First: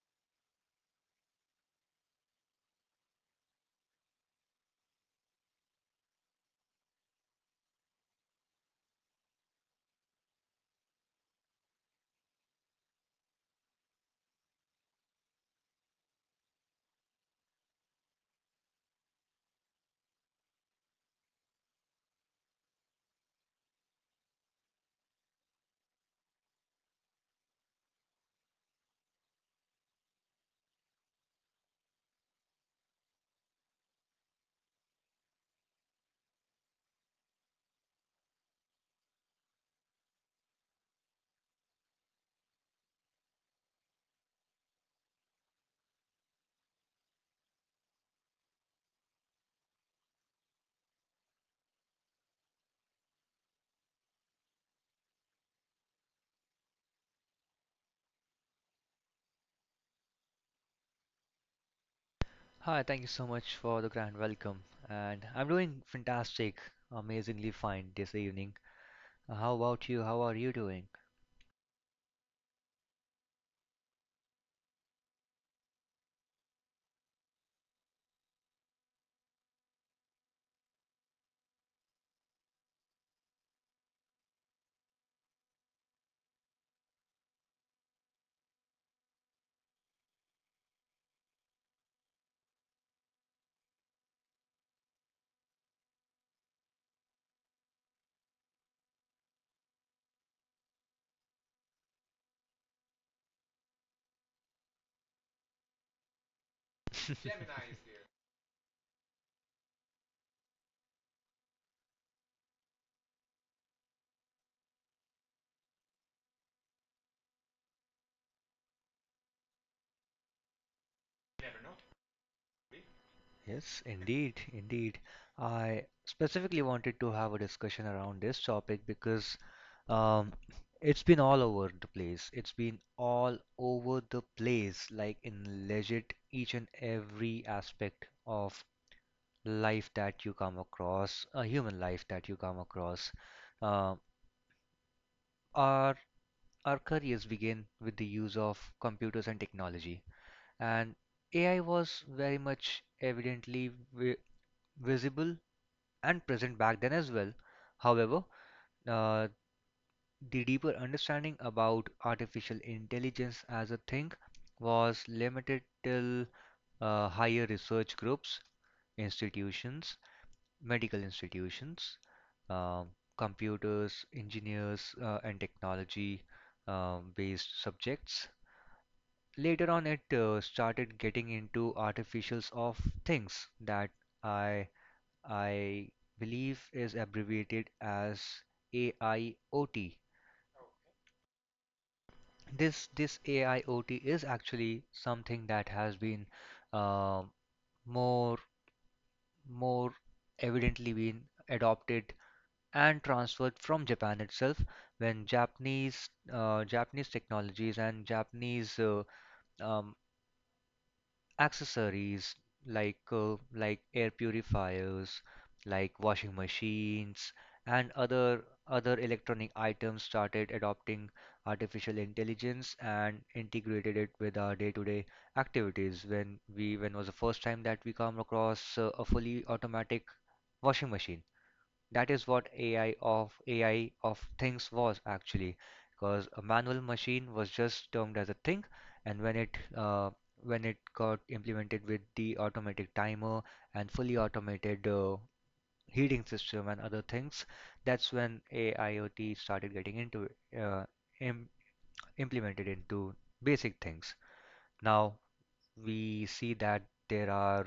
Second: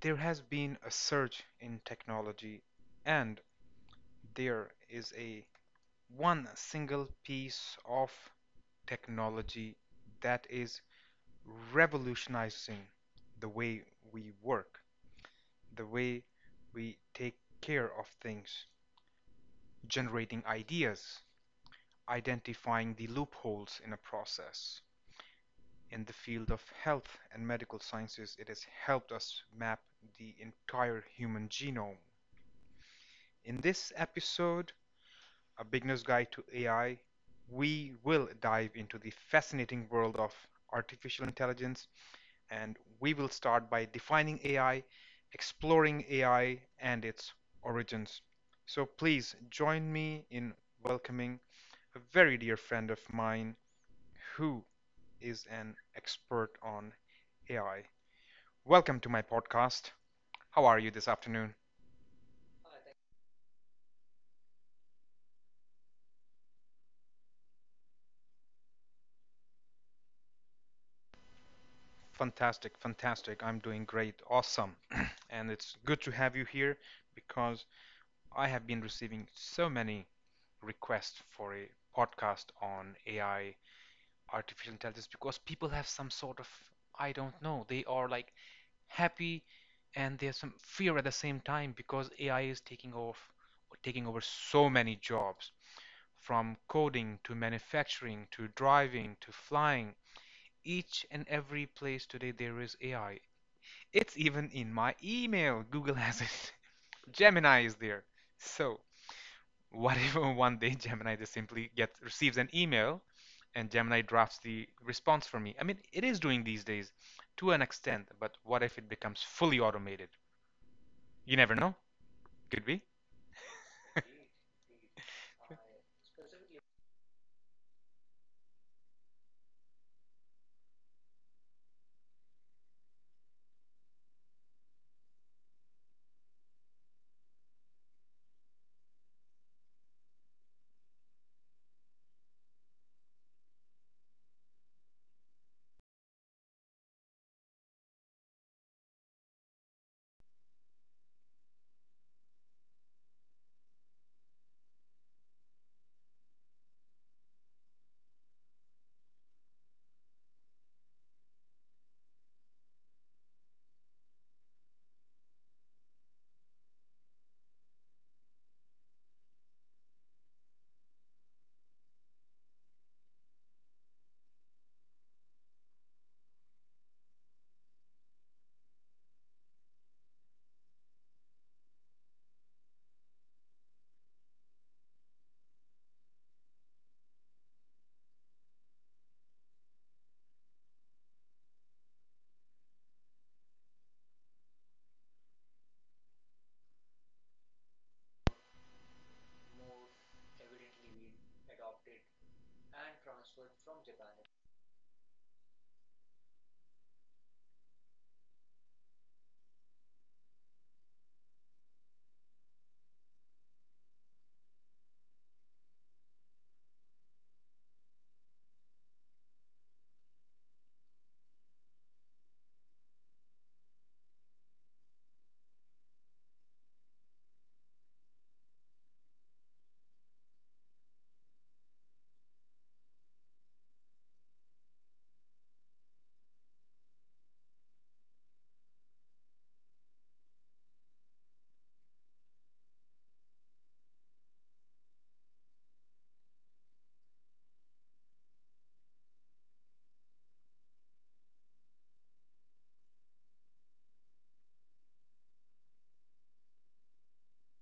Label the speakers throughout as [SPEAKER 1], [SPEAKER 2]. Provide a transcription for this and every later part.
[SPEAKER 1] There has been a surge in technology, and there is a one single piece of technology that is revolutionizing the way we work. The way we take care of things, generating ideas, identifying the loopholes in a process. In the field of health and medical sciences, it has helped us map the entire human genome. In this episode, A Beginner's Guide to AI, we will dive into the fascinating world of artificial intelligence and we will start by defining AI, exploring AI and its origins. So please join me in welcoming a very dear friend of mine who is an expert on AI. Welcome to my podcast. How are you this afternoon?
[SPEAKER 2] Hi, thank you so much for the grand welcome. And I'm doing fantastic, amazingly fine this evening. How about you? How are you doing?
[SPEAKER 1] Fantastic, fantastic. I'm doing great. Awesome. And it's good to have you here because I have been receiving so many requests for a podcast on AI artificial intelligence because people have some sort of I don't know. They are like happy and they have some fear at the same time because AI is taking off taking over so many jobs from coding to manufacturing to driving to flying. Each and every place today there is AI. It's even in my email. Google has it. Gemini is there. So what if one day Gemini just simply gets receives an email and Gemini drafts the response for me? I mean, it is doing these days to an extent, but what if it becomes fully automated? You never know. Could be.
[SPEAKER 2] Yes, indeed, indeed. I specifically wanted to have a discussion around this topic because um, it's been all over the place. It's been all over the place, like in legit each and every aspect of life that you come across, a human life that you come across. Uh, our our careers began with the use of computers and technology, and AI was very much evidently visible and present back then as well. However, uh, the deeper understanding about artificial intelligence as a thing was limited till higher research groups, institutions, medical institutions, um, computers, engineers, and technology based subjects. Later on, it started getting into artificials of things that i I believe is abbreviated as AIoT. This AIoT is actually something that has been uh, more more evidently been adopted and transferred from Japan itself, when Japanese technologies and Japanese um, accessories like air purifiers, like washing machines, and other electronic items started adopting artificial intelligence and integrated it with our day-to-day activities. When was the first time that we come across a fully automatic washing machine? That is what AI of things was actually, because a manual machine was just termed as a thing, and when it got implemented with the automatic timer and fully automated heating system and other things, that's when AIoT started getting into uh, im implemented into basic things. Now we see that there are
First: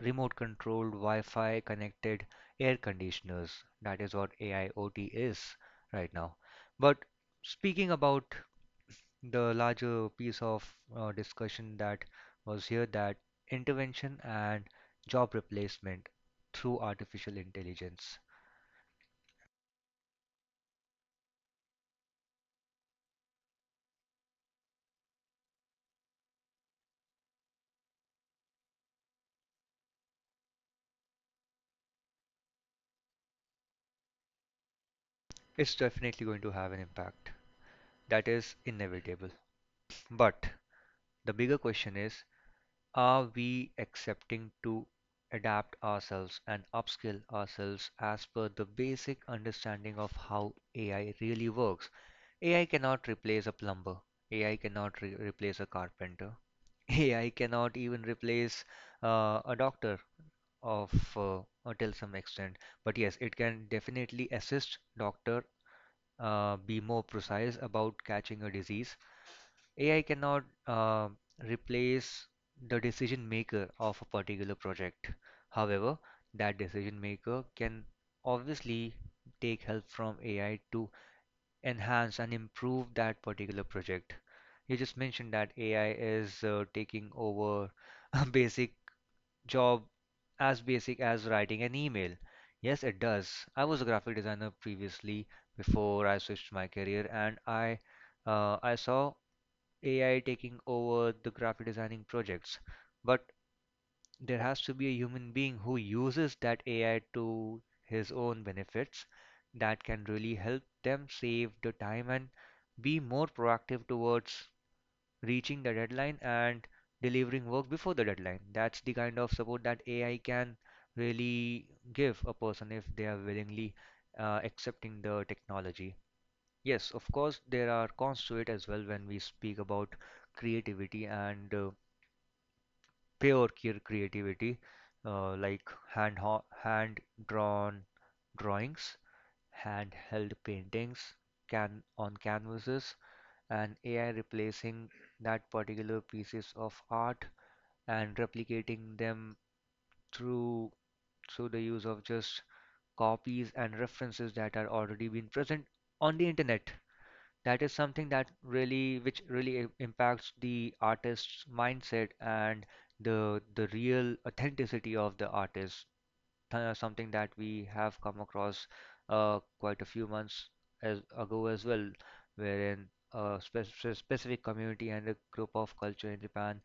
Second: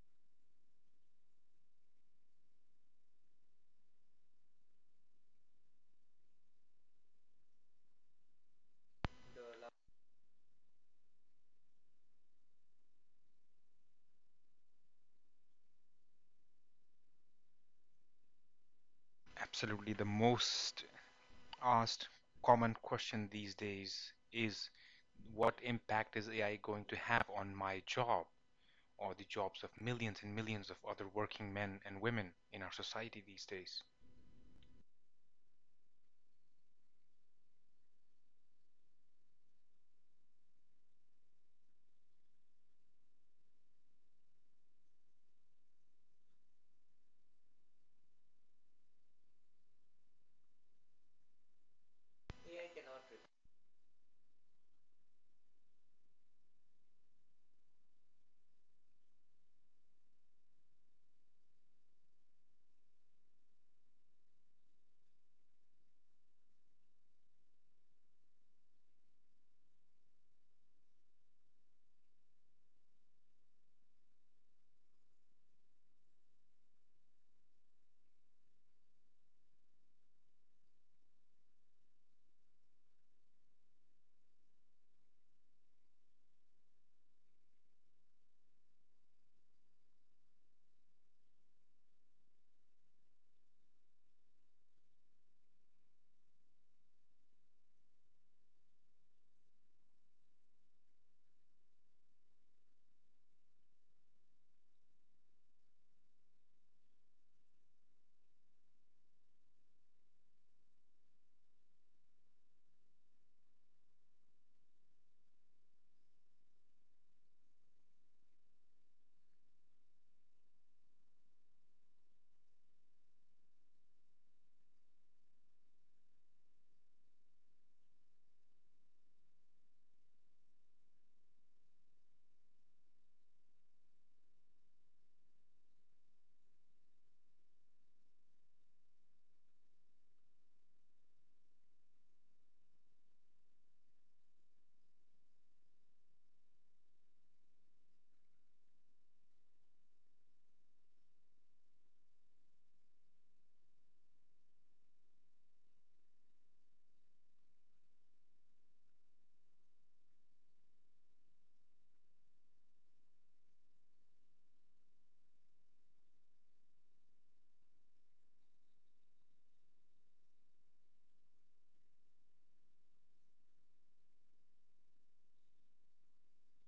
[SPEAKER 2] remote-controlled, Wi-Fi connected air conditioners. That is what AIoT is right now. But speaking about the larger piece of discussion that was here, that intervention and job replacement through artificial intelligence,
[SPEAKER 1] Absolutely. The most asked common question these days is what impact is AI going to have on my job or the jobs of millions and millions of other working men and women in our society these days?
[SPEAKER 2] it's definitely going to have an impact. That is inevitable. But the bigger question is, are we accepting to adapt ourselves and upskill ourselves as per the basic understanding of how AI really works? AI cannot replace a plumber. AI cannot replace a carpenter. AI cannot even replace a doctor of uh, until some extent. But yes, it can definitely assist doctor be more precise about catching a disease. AI cannot replace the decision maker of a particular project. However, that decision maker can obviously take help from AI to enhance and improve that particular project. You just mentioned that AI is taking over basic job as basic as writing an email? Yes, it does. I was a graphic designer previously before I switched my career, and I saw AI taking over the graphic designing projects. But there has to be a human being who uses that AI to his own benefits that can really help them save the time and be more proactive towards reaching the deadline and delivering work before the deadline. That's the kind of support that AI can really give a person if they are willingly accepting the technology. Yes, of course, there are cons to it as well when we speak about creativity and pure creativity, like hand hand drawn drawings, hand held paintings, can on canvases, and AI replacing that particular pieces of art and replicating them through through the use of just copies and references that are already been present on the internet. That is something that really impacts the artist's mindset and the real authenticity of the artist, th something that we have come across quite a few months as ago as well, wherein a specific community and a group of culture in Japan,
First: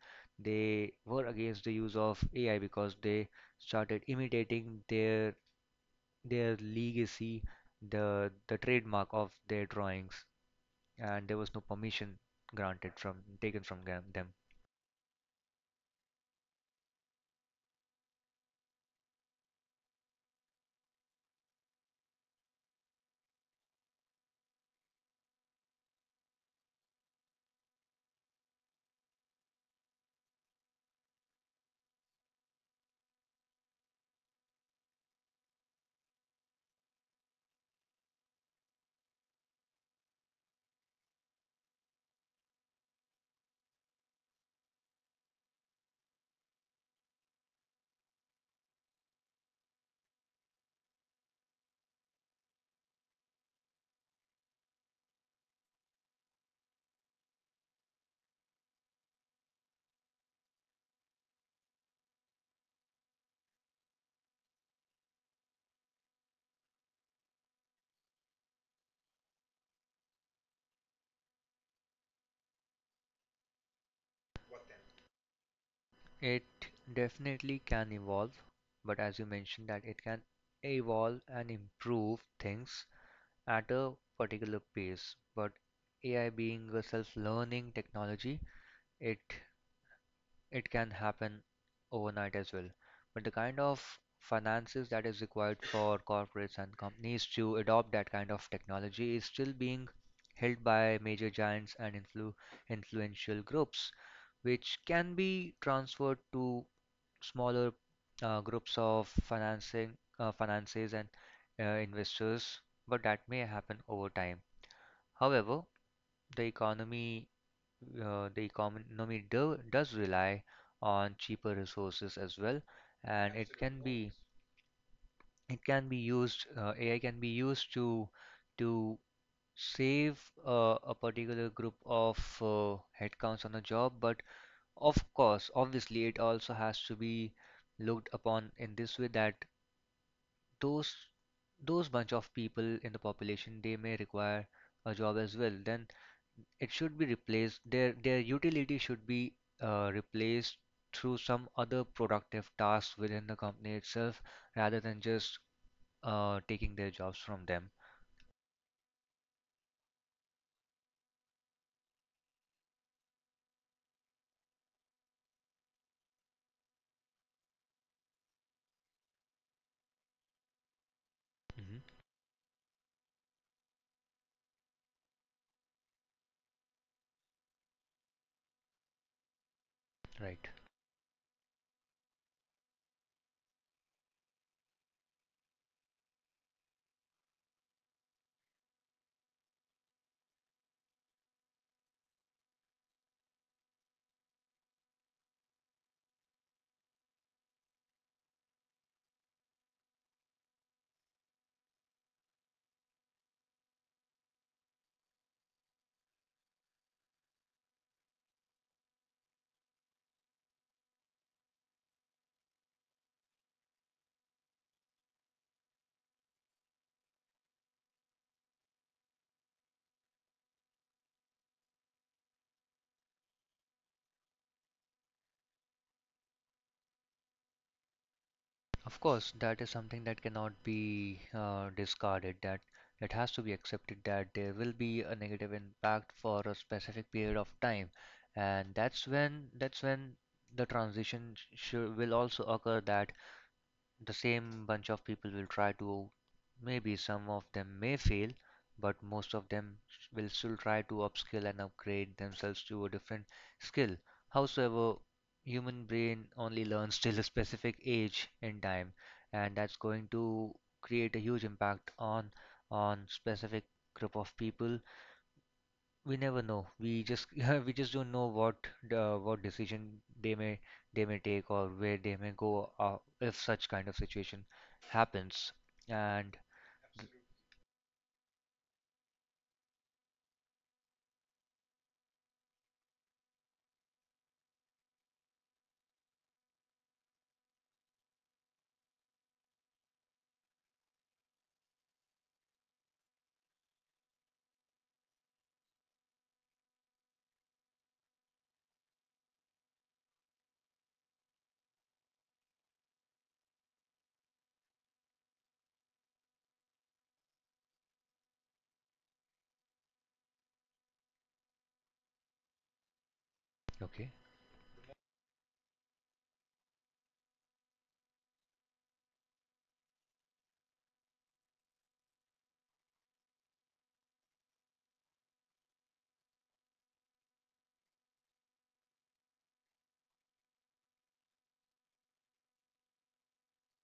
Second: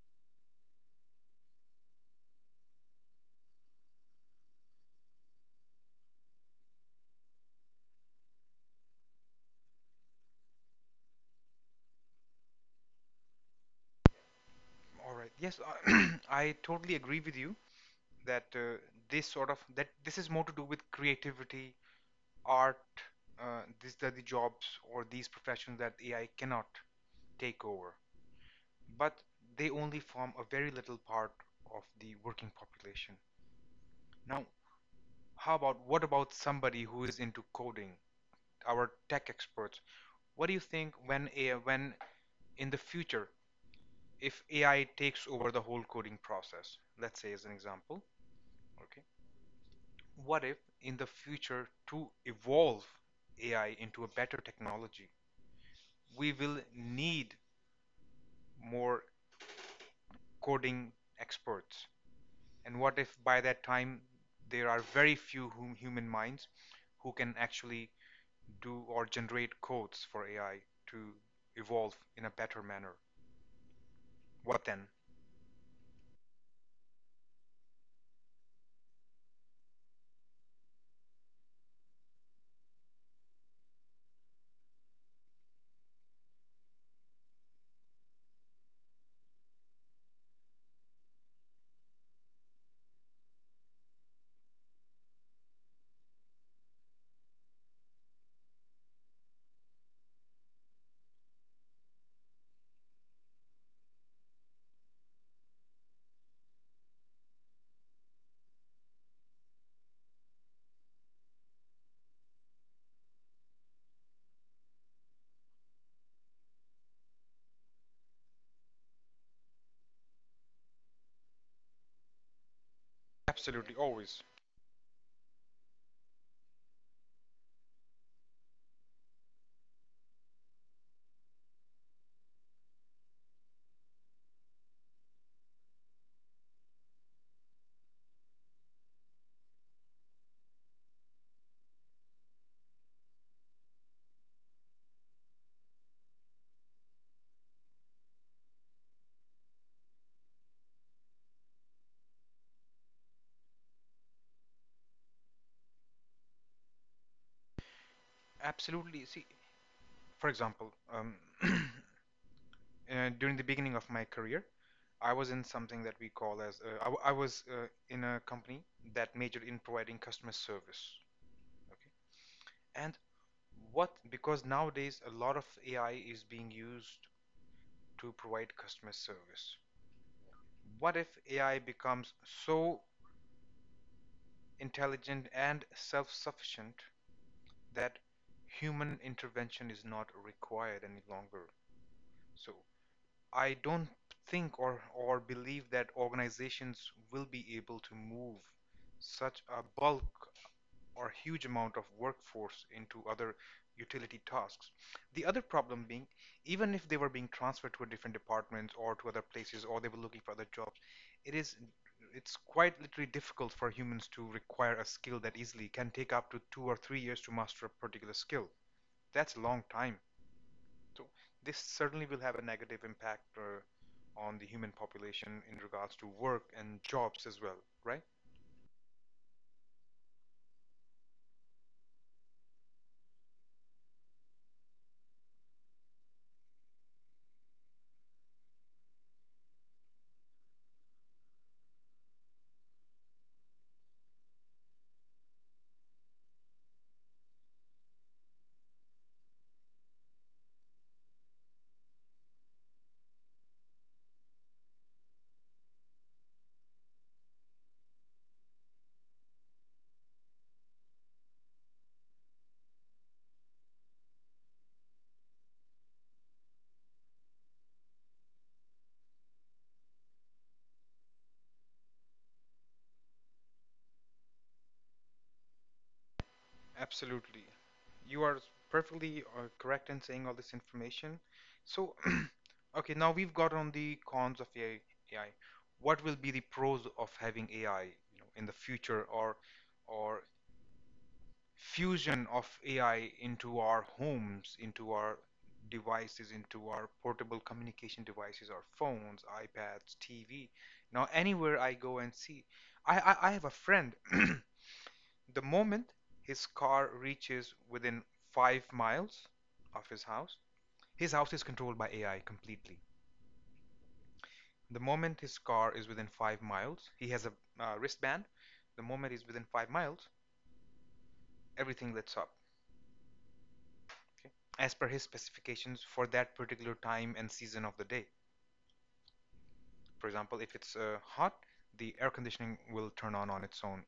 [SPEAKER 2] they were against the use of AI because they started imitating their legacy, the trademark of their drawings, and there was no permission granted from taken from them.
[SPEAKER 1] All right. Yes, I totally agree with you. That this sort of that this is more to do with creativity, art. These are the jobs or these professions that AI cannot take over, but they only form a very little part of the working population. Now, how about what about somebody who is into coding? Our tech experts. What do you think when AI, when in the future, if AI takes over the whole coding process, let's say as an example, okay? What if, in the future, to evolve AI into a better technology, we will need more coding experts? And what if by that time there are very few human minds who can actually do or generate codes for AI to evolve in a better manner? What then?
[SPEAKER 2] It definitely can evolve, but as you mentioned that it can evolve and improve things at a particular pace. But AI being a self-learning technology, it it can happen overnight as well. But the kind of finances that is required for corporates and companies to adopt that kind of technology is still being held by major giants and influential groups, which can be transferred to smaller groups of financing finances and investors, but that may happen over time. However, the economy the economy does rely on cheaper resources as well, and it
[SPEAKER 1] Absolutely,
[SPEAKER 2] can be
[SPEAKER 1] always.
[SPEAKER 2] it can be used. AI can be used to to save a particular group of uh, headcounts on a job, but of course, obviously, it also has to be looked upon in this way that those those bunch of people in the population, they may require a job as well. Then it should be replaced. Their utility should be replaced through some other productive tasks within the company itself rather than just taking their jobs from them.
[SPEAKER 1] Absolutely. See, for example, during the beginning of my career, I was in something that we call as I was in a company that majored in providing customer service. Okay,
[SPEAKER 2] Hmm.
[SPEAKER 1] and what because nowadays a lot of AI is being used to provide customer service.
[SPEAKER 2] Right.
[SPEAKER 1] What if AI becomes so intelligent and self-sufficient that human intervention is not required any longer? So I don't think or believe that organizations will be able to move such a bulk or huge amount of workforce into other utility tasks. The other problem being, even if they were being transferred to a different departments or to other places or they were looking for other jobs, it is it's quite literally difficult for humans to require a skill that easily can take up to 2 or 3 years to master a particular skill. That's a long time. So this certainly will have a negative impact on the human population in regards to work and jobs as well, right?
[SPEAKER 2] Of course, that is something that cannot be discarded, that it has to be accepted that there will be a negative impact for a specific period of time. And that's when the transition sh will also occur, that the same bunch of people will try to, maybe some of them may fail, but most of them will still try to upskill and upgrade themselves to a different skill. Howsoever, human brain only learns till a specific age in time, and that's going to create a huge impact on specific group of people. We never know. We just, yeah, we just don't know what decision they may take or where they may go if such kind of situation happens. And
[SPEAKER 1] Absolutely. You are perfectly correct in saying all this information. So, okay, now we've got on the cons of AI. What will be the pros of having AI, you know, in the future, or fusion of AI into our homes, into our devices, into our portable communication devices, our phones, iPads, TV. Now, anywhere I go and see, I have a friend. The moment his car reaches within 5 miles of his house is controlled by AI completely.
[SPEAKER 2] okay,
[SPEAKER 1] The moment his car is within 5 miles, he has a wristband. The moment he's within 5 miles, everything lights up. As per his specifications for that particular time and season of the day. For example, if it's hot, the air conditioning will turn on its own.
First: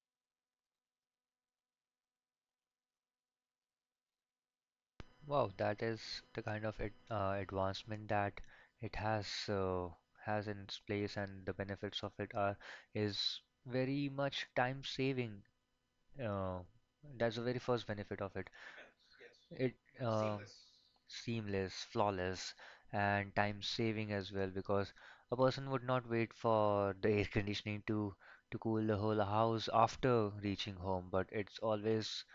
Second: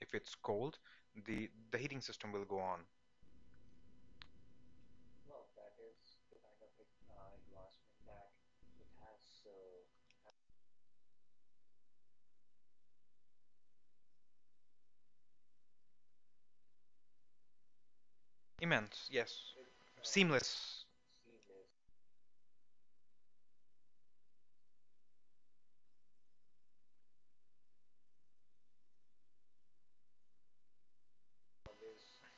[SPEAKER 1] If it's cold, the heating system will go on.
[SPEAKER 2] wow, that is the kind of advancement that it has in its place, and the benefits of it are is very much time saving. Uh, that's the very first benefit of it.
[SPEAKER 1] Immense, yes.
[SPEAKER 2] It uh,
[SPEAKER 1] Seamless,
[SPEAKER 2] seamless, flawless, and time saving as well, because a person would not wait for the air conditioning to cool the whole house after reaching home, but it's always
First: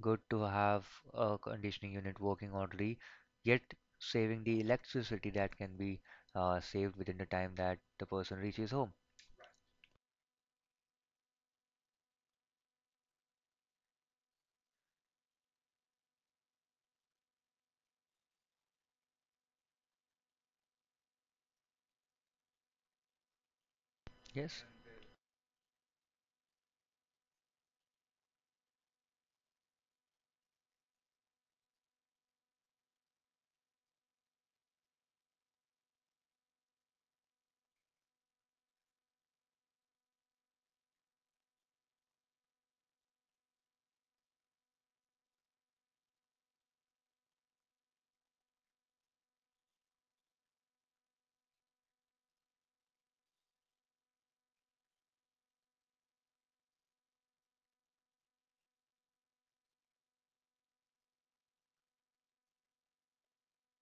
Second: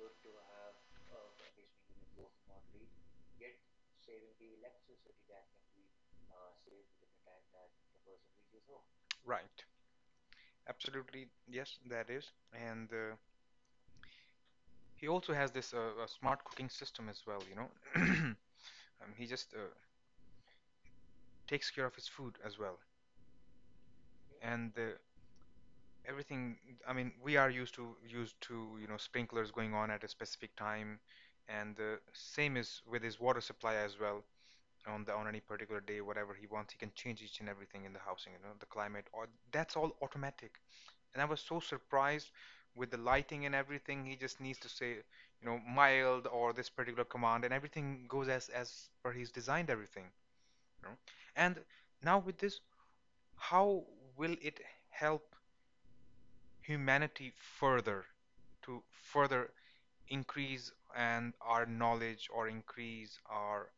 [SPEAKER 2] good to have a conditioning unit working orderly, yet saving the electricity that can be saved within the time that the person reaches home.
[SPEAKER 1] right? Absolutely, yes, that is. And he also has this a smart cooking system as well. You know, um, he just takes care of his food as well.
[SPEAKER 2] Yes.
[SPEAKER 1] And everything I mean we are used to you know sprinklers going on at a specific time, and the same is with his water supply as well on any particular day. Whatever he wants he can change each and everything in the housing, you know, the climate or that's all automatic. And I was so surprised with the lighting and everything. He just needs to say, you know, mild or this particular command and everything goes as per he's designed everything, you know. And now with this, how will it help humanity further to further increase and our knowledge or increase our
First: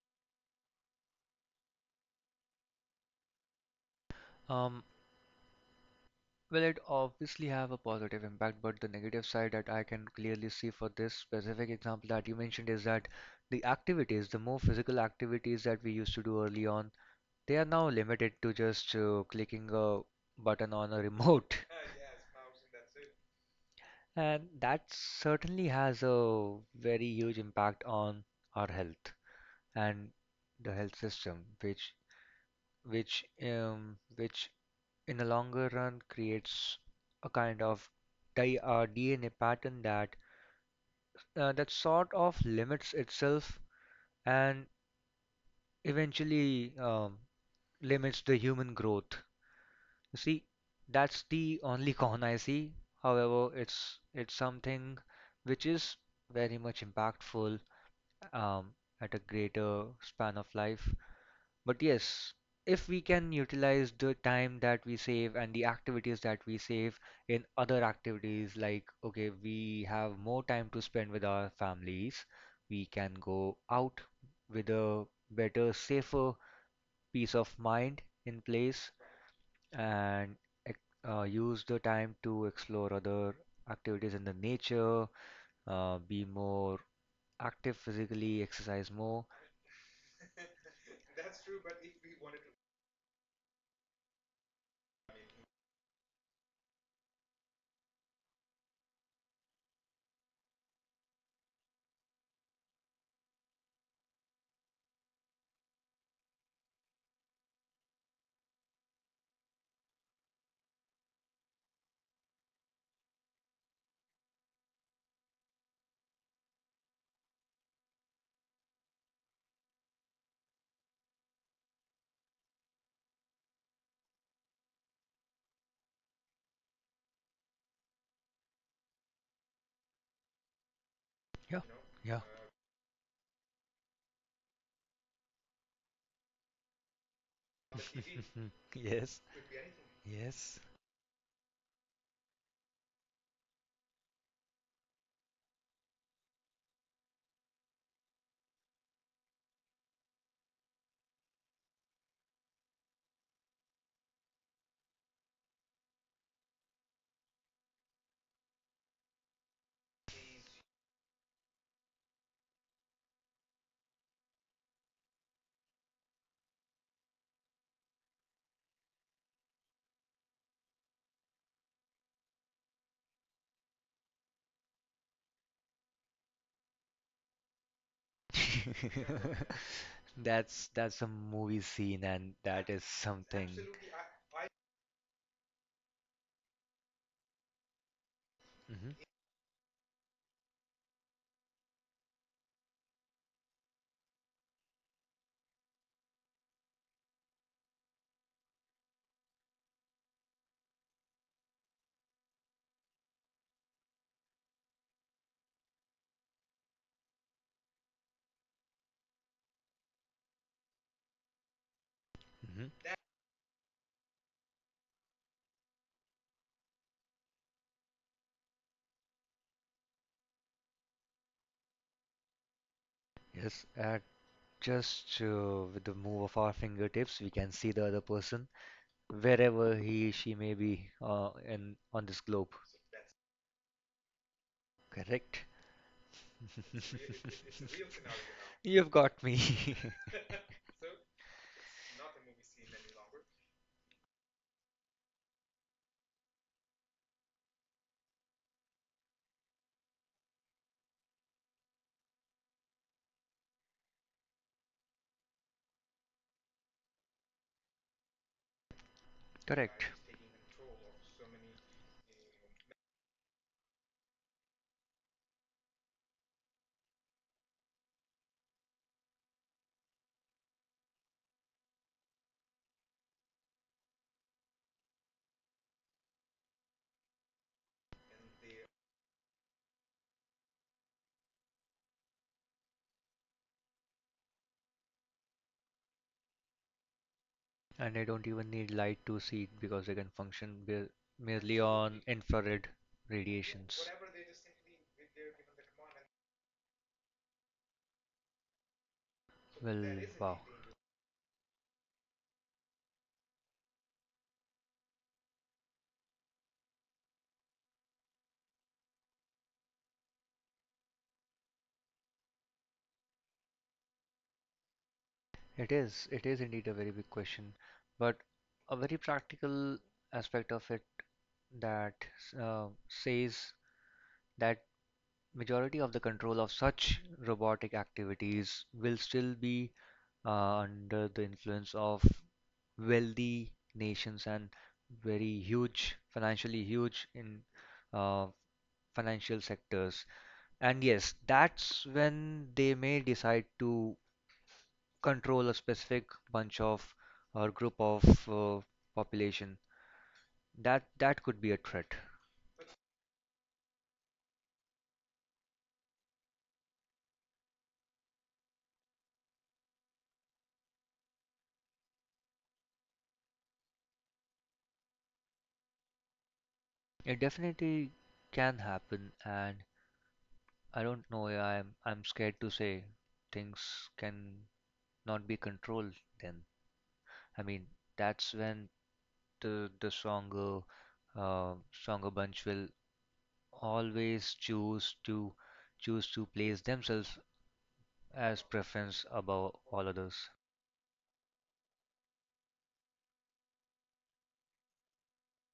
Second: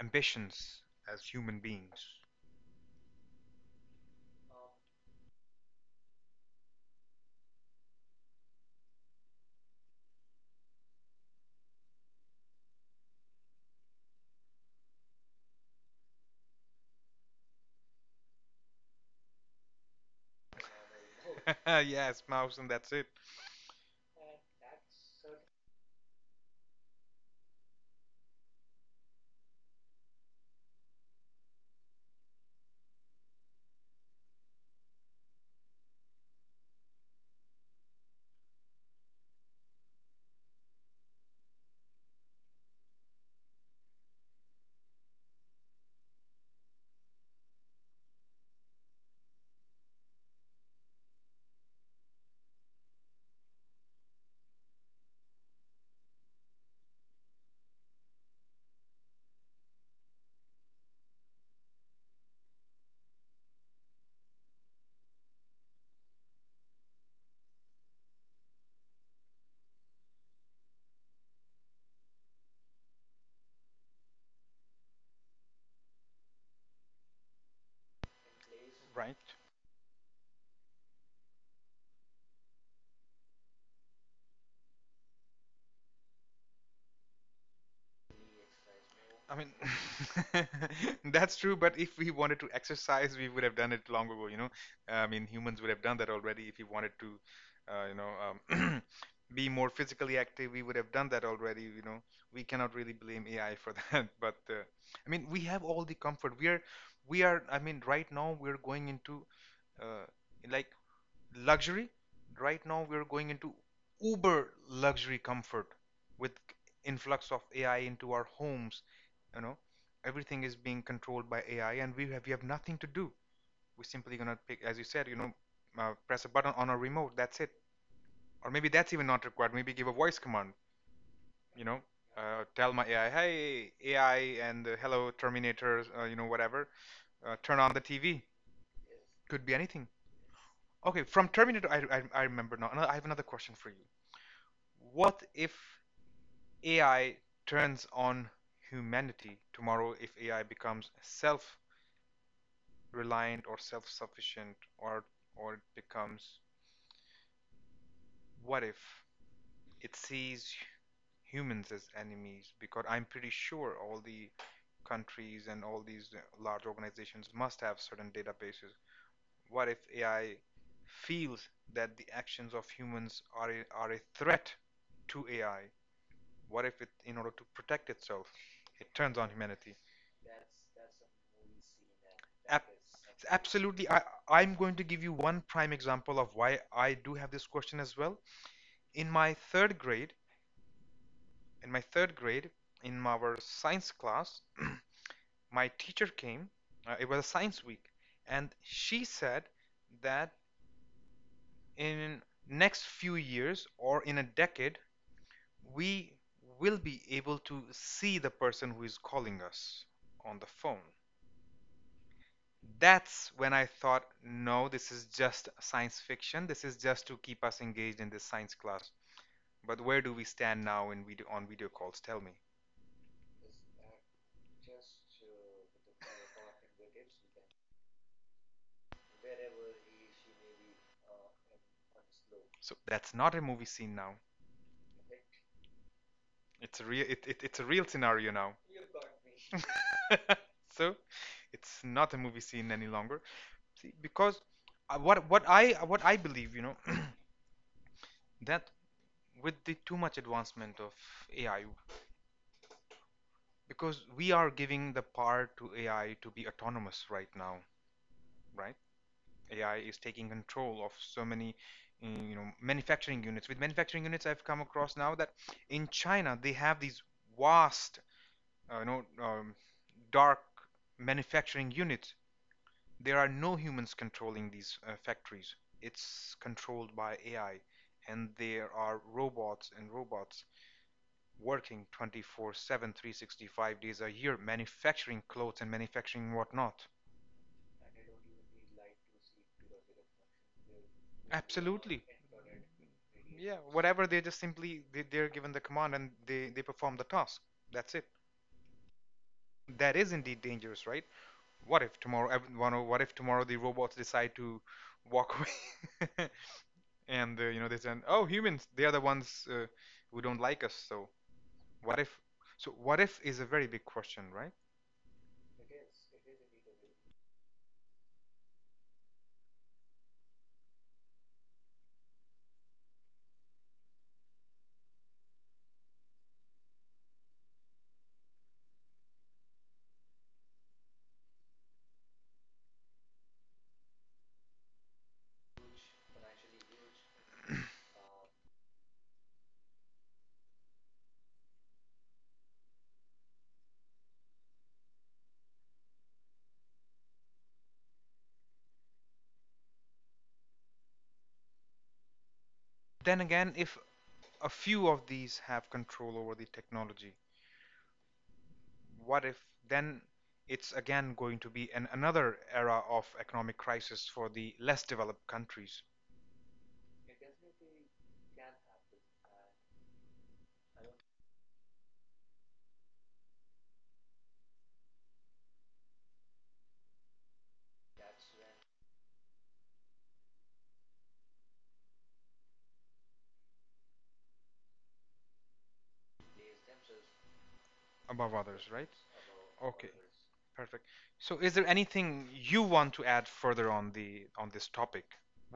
[SPEAKER 1] ambitions as human beings?
[SPEAKER 2] Um, Well, it obviously have a positive impact, but the negative side that I can clearly see for this specific example that you mentioned is that the activities, the more physical activities that we used to do early on, they are now limited to just clicking a button on a remote.
[SPEAKER 1] Yes, Mouse, and that's it,
[SPEAKER 2] And that certainly has a very huge impact on our health and the health system, which which um, which in the longer run creates a kind of DNA pattern that that sort of limits itself and eventually limits the human growth. You see, that's the only con I see. However, it's something which is very much impactful um, at a greater span of life. But yes, if we can utilize the time that we save and the activities that we save in other activities, like, okay, we have more time to spend with our families, we can go out with a better, safer peace of mind in place
[SPEAKER 1] right?
[SPEAKER 2] and ex- use the time to explore other activities in the nature, be more active physically, exercise more.
[SPEAKER 1] I mean, that's true, but if we wanted to exercise, we would have done it long ago, you know. I mean, humans would have done that already if we wanted to, you know, be more physically active, we would have done that already, you know. We cannot really blame AI for that, but I mean, we have all the comfort. I mean, right now we're going into, uh, like luxury. Right now, we're going into uber luxury comfort with influx of AI into our homes. You know, everything is being controlled by AI, and we have nothing to do. We're simply gonna pick, as you said, you know, press a button on a remote. That's it. Or maybe that's even not required. Maybe give a voice command.
[SPEAKER 2] Yeah,
[SPEAKER 1] You know,
[SPEAKER 2] yeah.
[SPEAKER 1] tell my AI, hey AI, and hello Terminator. You know, whatever. Turn on the TV.
[SPEAKER 2] Yes,
[SPEAKER 1] Could be anything.
[SPEAKER 2] yes.
[SPEAKER 1] Okay, from Terminator, I remember now. I have another question for you. What if AI turns on humanity tomorrow if AI becomes self-reliant or self-sufficient or it becomes what if it sees humans as enemies, because I'm pretty sure all the countries and all these large organizations must have certain databases. What if AI feels that the actions of humans are are a threat to AI? What if it, in order to protect itself, it turns on humanity?
[SPEAKER 2] That's a movie scene, and
[SPEAKER 1] Ab-
[SPEAKER 2] that is something.
[SPEAKER 1] absolutely. I'm going to give you one prime example of why I do have this question as well.
[SPEAKER 2] Hmm.
[SPEAKER 1] In my third grade, in my third grade, in our science class, my teacher came. It was a science week, and she said that in next few years or in a decade, we will be able to see the person who is calling us on the phone.
[SPEAKER 2] Hmm.
[SPEAKER 1] That's when I thought, no, this is just science fiction. This is just to keep us engaged in this science class. But where do we stand now in video calls? Tell me.
[SPEAKER 2] Yes, just with the move of our fingertips, we can see the other person wherever he, she may be in on this globe.
[SPEAKER 1] So that's not a movie scene now.
[SPEAKER 2] Correct?
[SPEAKER 1] It's a real it's a real scenario now.
[SPEAKER 2] You've got me.
[SPEAKER 1] You got me. So it's not a movie scene any longer. See, because what I believe, you know, that with the too much advancement of AI, because we are giving the power to AI to be autonomous right now, right? AI
[SPEAKER 2] Correct.
[SPEAKER 1] is taking control of so many, you know, manufacturing units. With manufacturing units, I've come across now that in China they have these vast, you know, dark manufacturing units. There are no humans controlling these factories. It's controlled by AI, and there are robots working 24/7, 365 days a year, manufacturing clothes and manufacturing whatnot.
[SPEAKER 2] And I don't even need light to see it because I can function be merely on
[SPEAKER 1] Absolutely.
[SPEAKER 2] infrared
[SPEAKER 1] Yeah,
[SPEAKER 2] radiations.
[SPEAKER 1] whatever they just simply they're given the command and they perform the task. That's it.
[SPEAKER 2] Well,
[SPEAKER 1] That is
[SPEAKER 2] wow.
[SPEAKER 1] indeed dangerous, right? What if tomorrow everyone, or what if tomorrow the robots decide to walk away, and you know they say, "Oh, humans, they are the ones who don't like us." So what if? So what if is a very big question, right?
[SPEAKER 2] It is. It is indeed a very big question, but a very practical aspect of it that says that majority of the control of such robotic activities will still be under the influence of wealthy nations and very huge, financially huge in uh, financial sectors. And yes, that's when they may decide to control a specific bunch of or group of uh, population that could be a threat.
[SPEAKER 1] Then again, if a few of these have control over the technology, what if then it's again going to be another era of economic crisis for the less developed countries
[SPEAKER 2] It definitely can happen, and I don't know. Yeah, I'm scared to say things can not be controlled. Then I mean that's when the stronger uh, stronger bunch will always choose to place themselves
[SPEAKER 1] above
[SPEAKER 2] as
[SPEAKER 1] others, right?
[SPEAKER 2] preference above
[SPEAKER 1] Okay,
[SPEAKER 2] all others.
[SPEAKER 1] perfect. So, is there anything you want to add further on the on this topic?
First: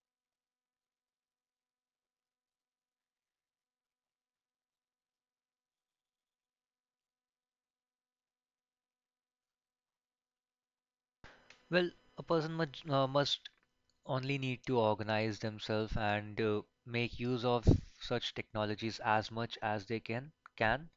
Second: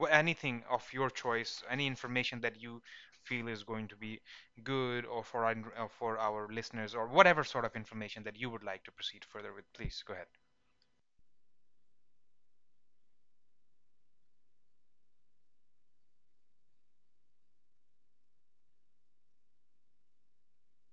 [SPEAKER 1] Anything of your choice, any information that you feel is going to be good or for for our listeners, or whatever sort of information that you would like to proceed further with, please go ahead.
[SPEAKER 2] Well, a person must only need to organize themselves, and make use of such technologies as much as they can,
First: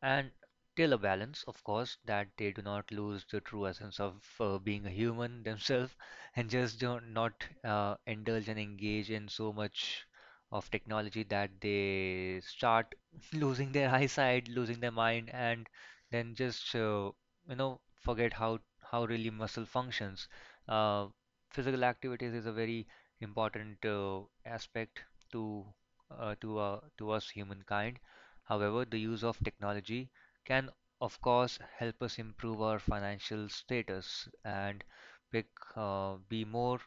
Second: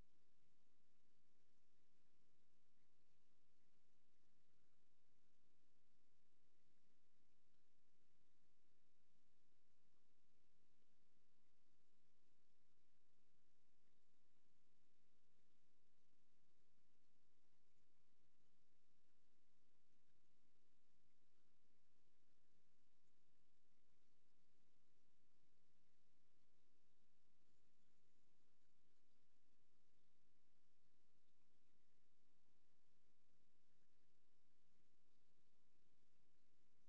[SPEAKER 2] and till a balance, of course, that they do not lose the true essence of being a human themselves, and just don't not indulge and engage in so much of technology that they start losing their eyesight, losing their mind, and then just forget how really muscle functions. Uh, Physical activities is a very important aspect to to us humankind. However, the use of technology can, of course, help us improve our financial status and pick, uh, be more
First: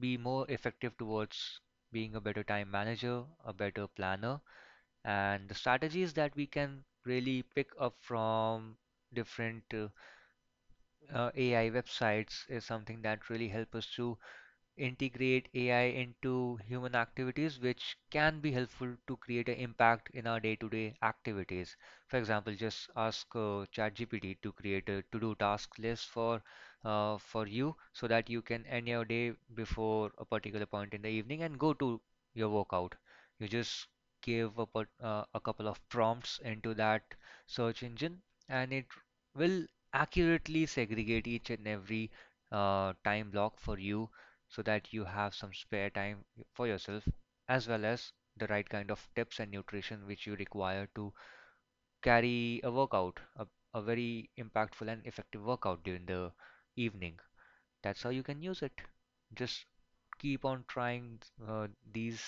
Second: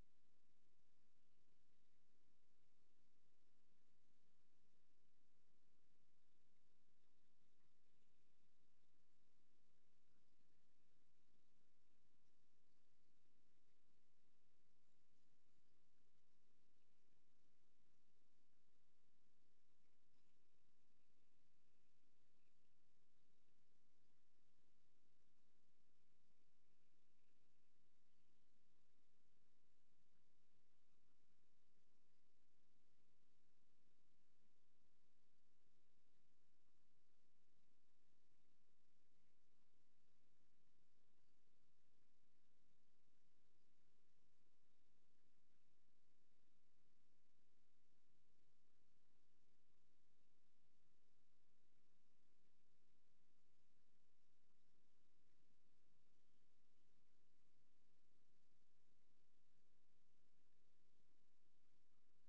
[SPEAKER 2] be more effective towards being a better time manager, a better planner, and the strategies that we can really pick up from different AI websites is something that really help us to integrate AI into human activities, which can be helpful to create an impact in our day-to-day activities. For example, just ask ChatGPT to create a to-do task list for you so that you can end your day before a particular point in the evening and go to your workout. You just give a, a couple of prompts into that search engine, and it will accurately segregate each and every time block for you so that you have some spare time for yourself, as well as the right kind of tips and nutrition which you require to carry a very impactful and effective workout during the evening. That's how you can use it. Just keep on trying uh, these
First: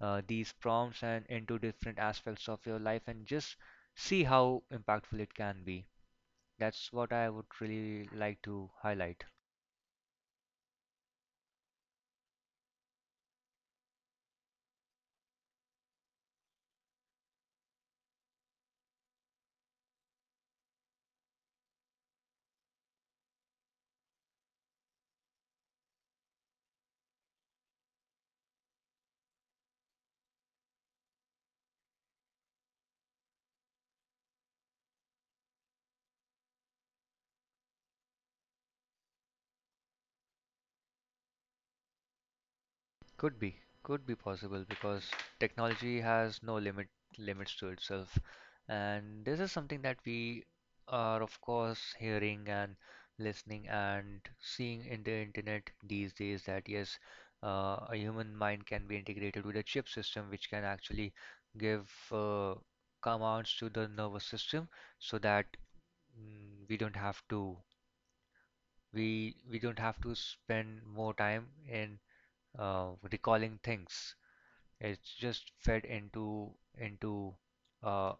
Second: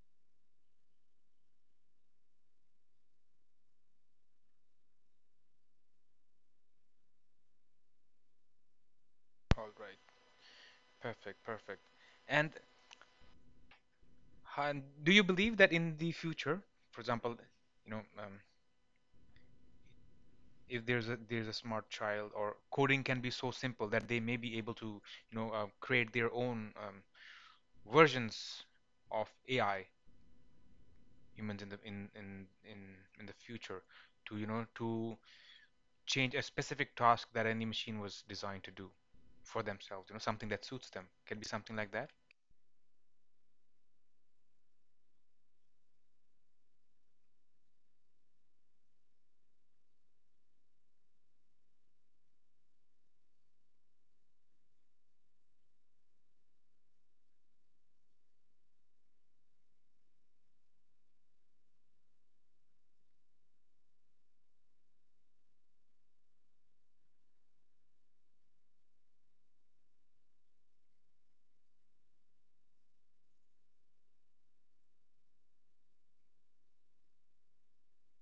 [SPEAKER 2] these prompts and into different aspects of your life and just see how impactful it can be. That's what I would really like to highlight.
[SPEAKER 1] All right, perfect. And And do you believe that in the future, for example, you know, um, if there's a smart child, or coding can be so simple that they may be able to, create their own versions of AI humans in the future to, to change a specific task that any machine was designed to do for themselves, you know, something that suits them. Can be something like that.
[SPEAKER 2] Could be, could be possible because technology has no limits to itself. And this is something that we are of course hearing and listening and seeing in the internet these days, that yes, a human mind can be integrated with a chip system which can actually give commands to the nervous system so that mm, we don't have to we don't have to spend more time in recalling things. It's just fed into into uh,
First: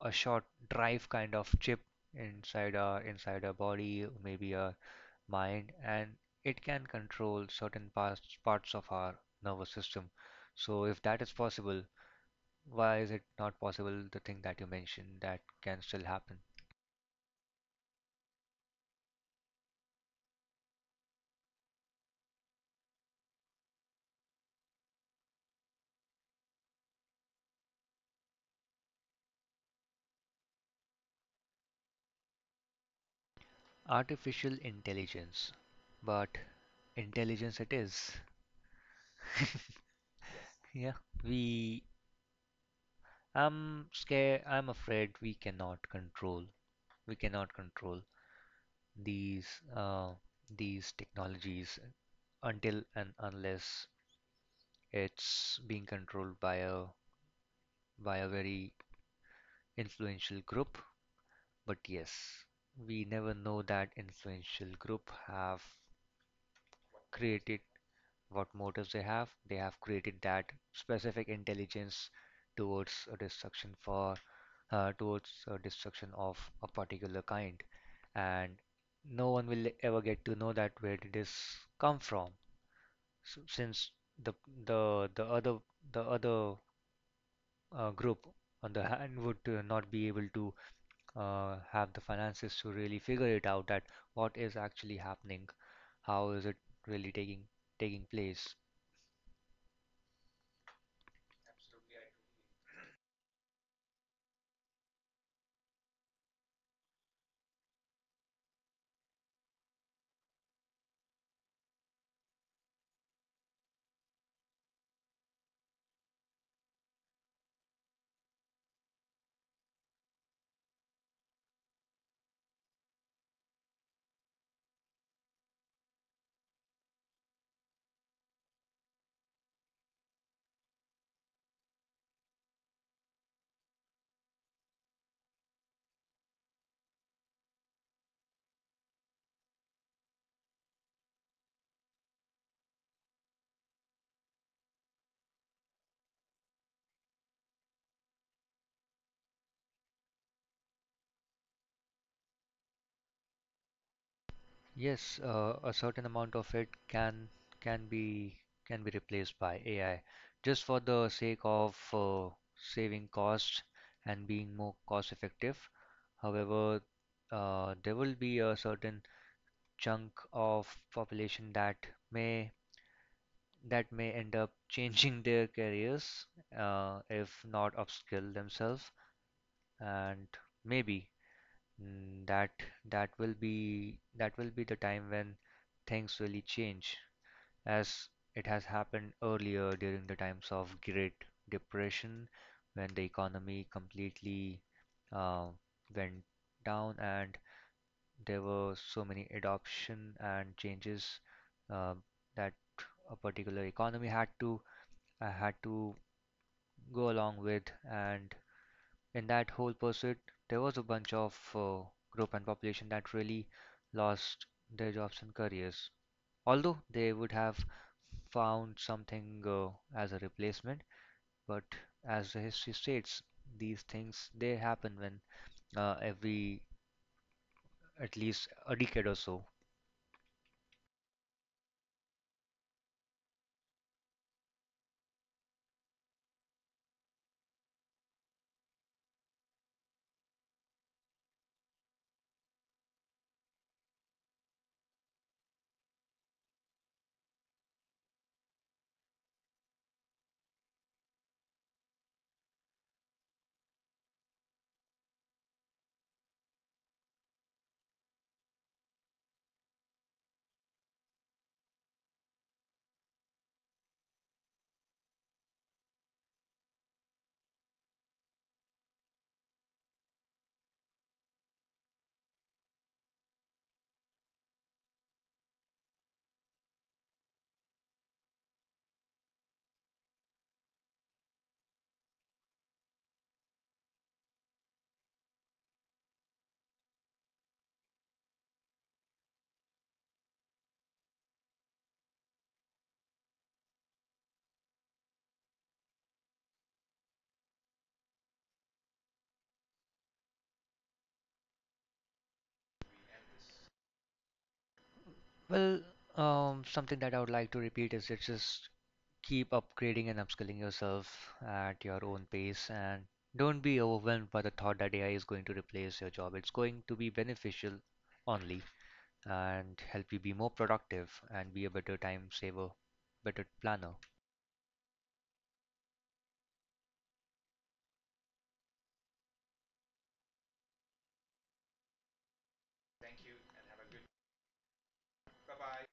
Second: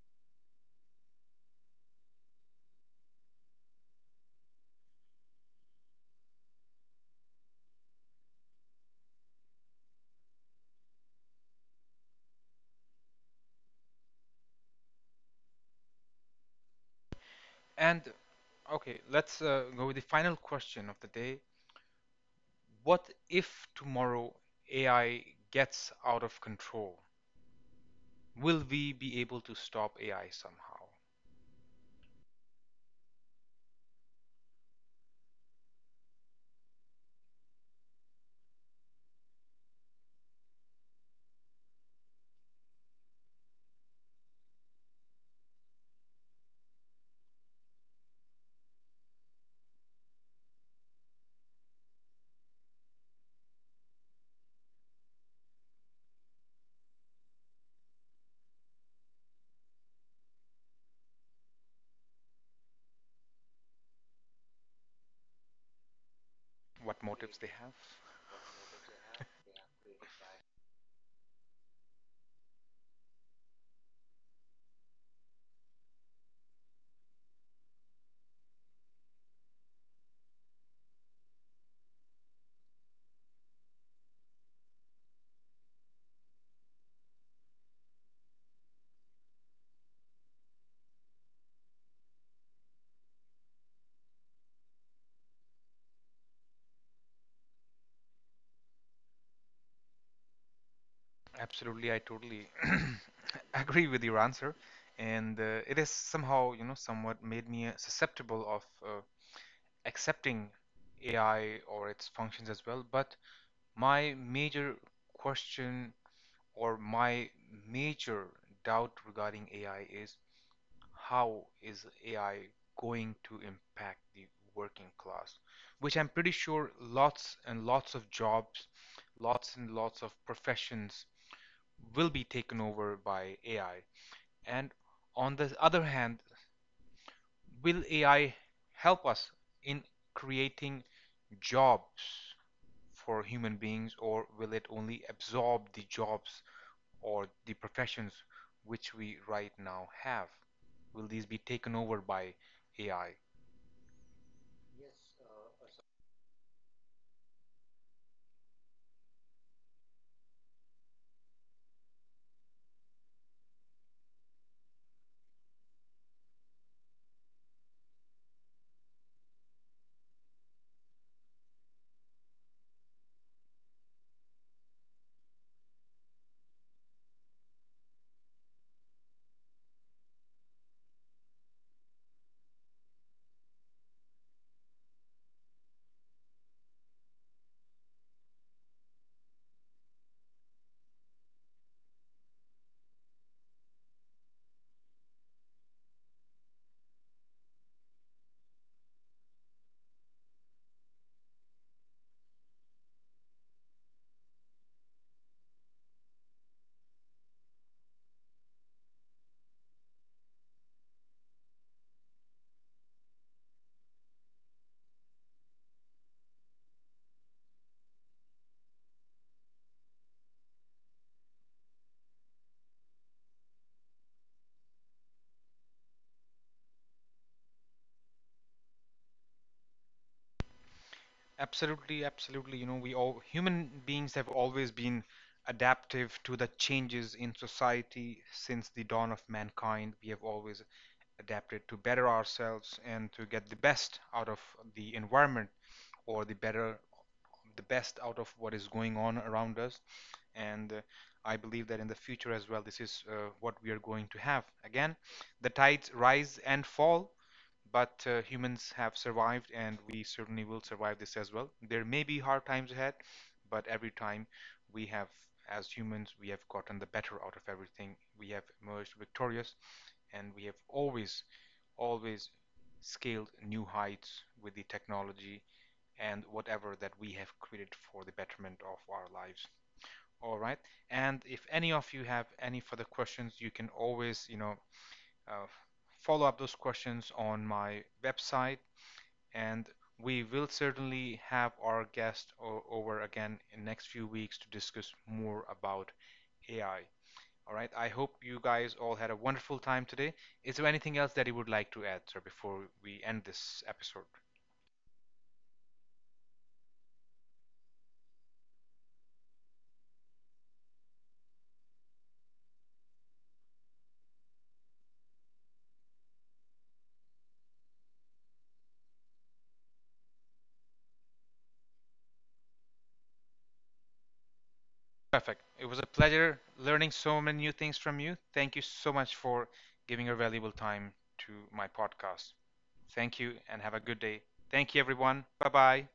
[SPEAKER 2] a short drive kind of chip inside our body, maybe our mind, and it can control certain parts of our nervous system. So if that is possible, why is it not possible the thing that you mentioned that can still happen?
[SPEAKER 1] And okay, let's go with the final question of the day. What if tomorrow AI gets out of control? Will we be able to stop AI somehow?
[SPEAKER 2] Artificial intelligence, but intelligence it is. Yeah, we. I'm scared. I'm afraid we cannot control, we cannot control these uh, these technologies, until and unless it's being controlled by a very influential group. But yes, we never know that influential group have
[SPEAKER 1] What motives they
[SPEAKER 2] created,
[SPEAKER 1] have?
[SPEAKER 2] what motives they have. They have created that specific intelligence towards a destruction for towards a destruction of a particular kind, and no one will ever get to know that where did this come from, S since the the the other the other group on the hand would not be able to have the finances to really figure it out that what is actually happening, how is it really taking place.
[SPEAKER 1] Absolutely, I totally agree with your answer, and it has somehow, you know, somewhat made me susceptible of accepting AI or its functions as well. But my major question, or my major doubt regarding AI is, how is AI going to impact the working class? Which I'm pretty sure lots and lots of jobs, lots and lots of professions will be taken over by AI. And on the other hand, will AI help us in creating jobs for human beings, or will it only absorb the jobs or the professions which we right now have? Will these be taken over by AI?
[SPEAKER 2] Yes, a certain amount of it can be can be replaced by AI just for the sake of saving costs and being more cost effective. However, there will be a certain chunk of population may that may end up changing their careers, if not upskill themselves, and maybe that that will be the time when things really change, as it has happened earlier during the times of Great Depression, when the economy completely uh, went down, and there were so many adoption and changes uh, that a particular economy had to uh, had to go along with. And in that whole pursuit there was a bunch of group and population that really lost their jobs and careers, although they would have found something as a replacement. But as the history states, these things they happen when every at least a decade or so.
[SPEAKER 1] Absolutely, absolutely. You know, we all human beings have always been adaptive to the changes in society since the dawn of mankind. We have always adapted to better ourselves and to get the best out of the environment, or the best out of what is going on around us. And I believe that in the future as well, this is what we are going to have. Again, the tides rise and fall, but humans have survived, and we certainly will survive this as well. There may be hard times ahead, but every time we have, as humans, we have gotten the better out of everything. We have emerged victorious, and we have always scaled new heights with the technology and whatever that we have created for the betterment of our lives. All right, and if any of you have any further questions, you can always, uh, follow up those questions on my website, and we will certainly have our guest over again in the next few weeks to discuss more about AI. All right. I hope you guys all had a wonderful time today. Is there anything else that you would like to add, sir, before we end this episode?
[SPEAKER 2] Well, something that I would like to repeat is, it's just keep upgrading and upskilling yourself at your own pace, and don't be overwhelmed by the thought that AI is going to replace your job. It's going to be beneficial only, and help you be more productive and be a better time saver, better planner.
[SPEAKER 1] Perfect. It was a pleasure learning so many new things from you. Thank you so much for giving your valuable time to my podcast. Thank you and have a good day. Thank you, everyone. Bye bye.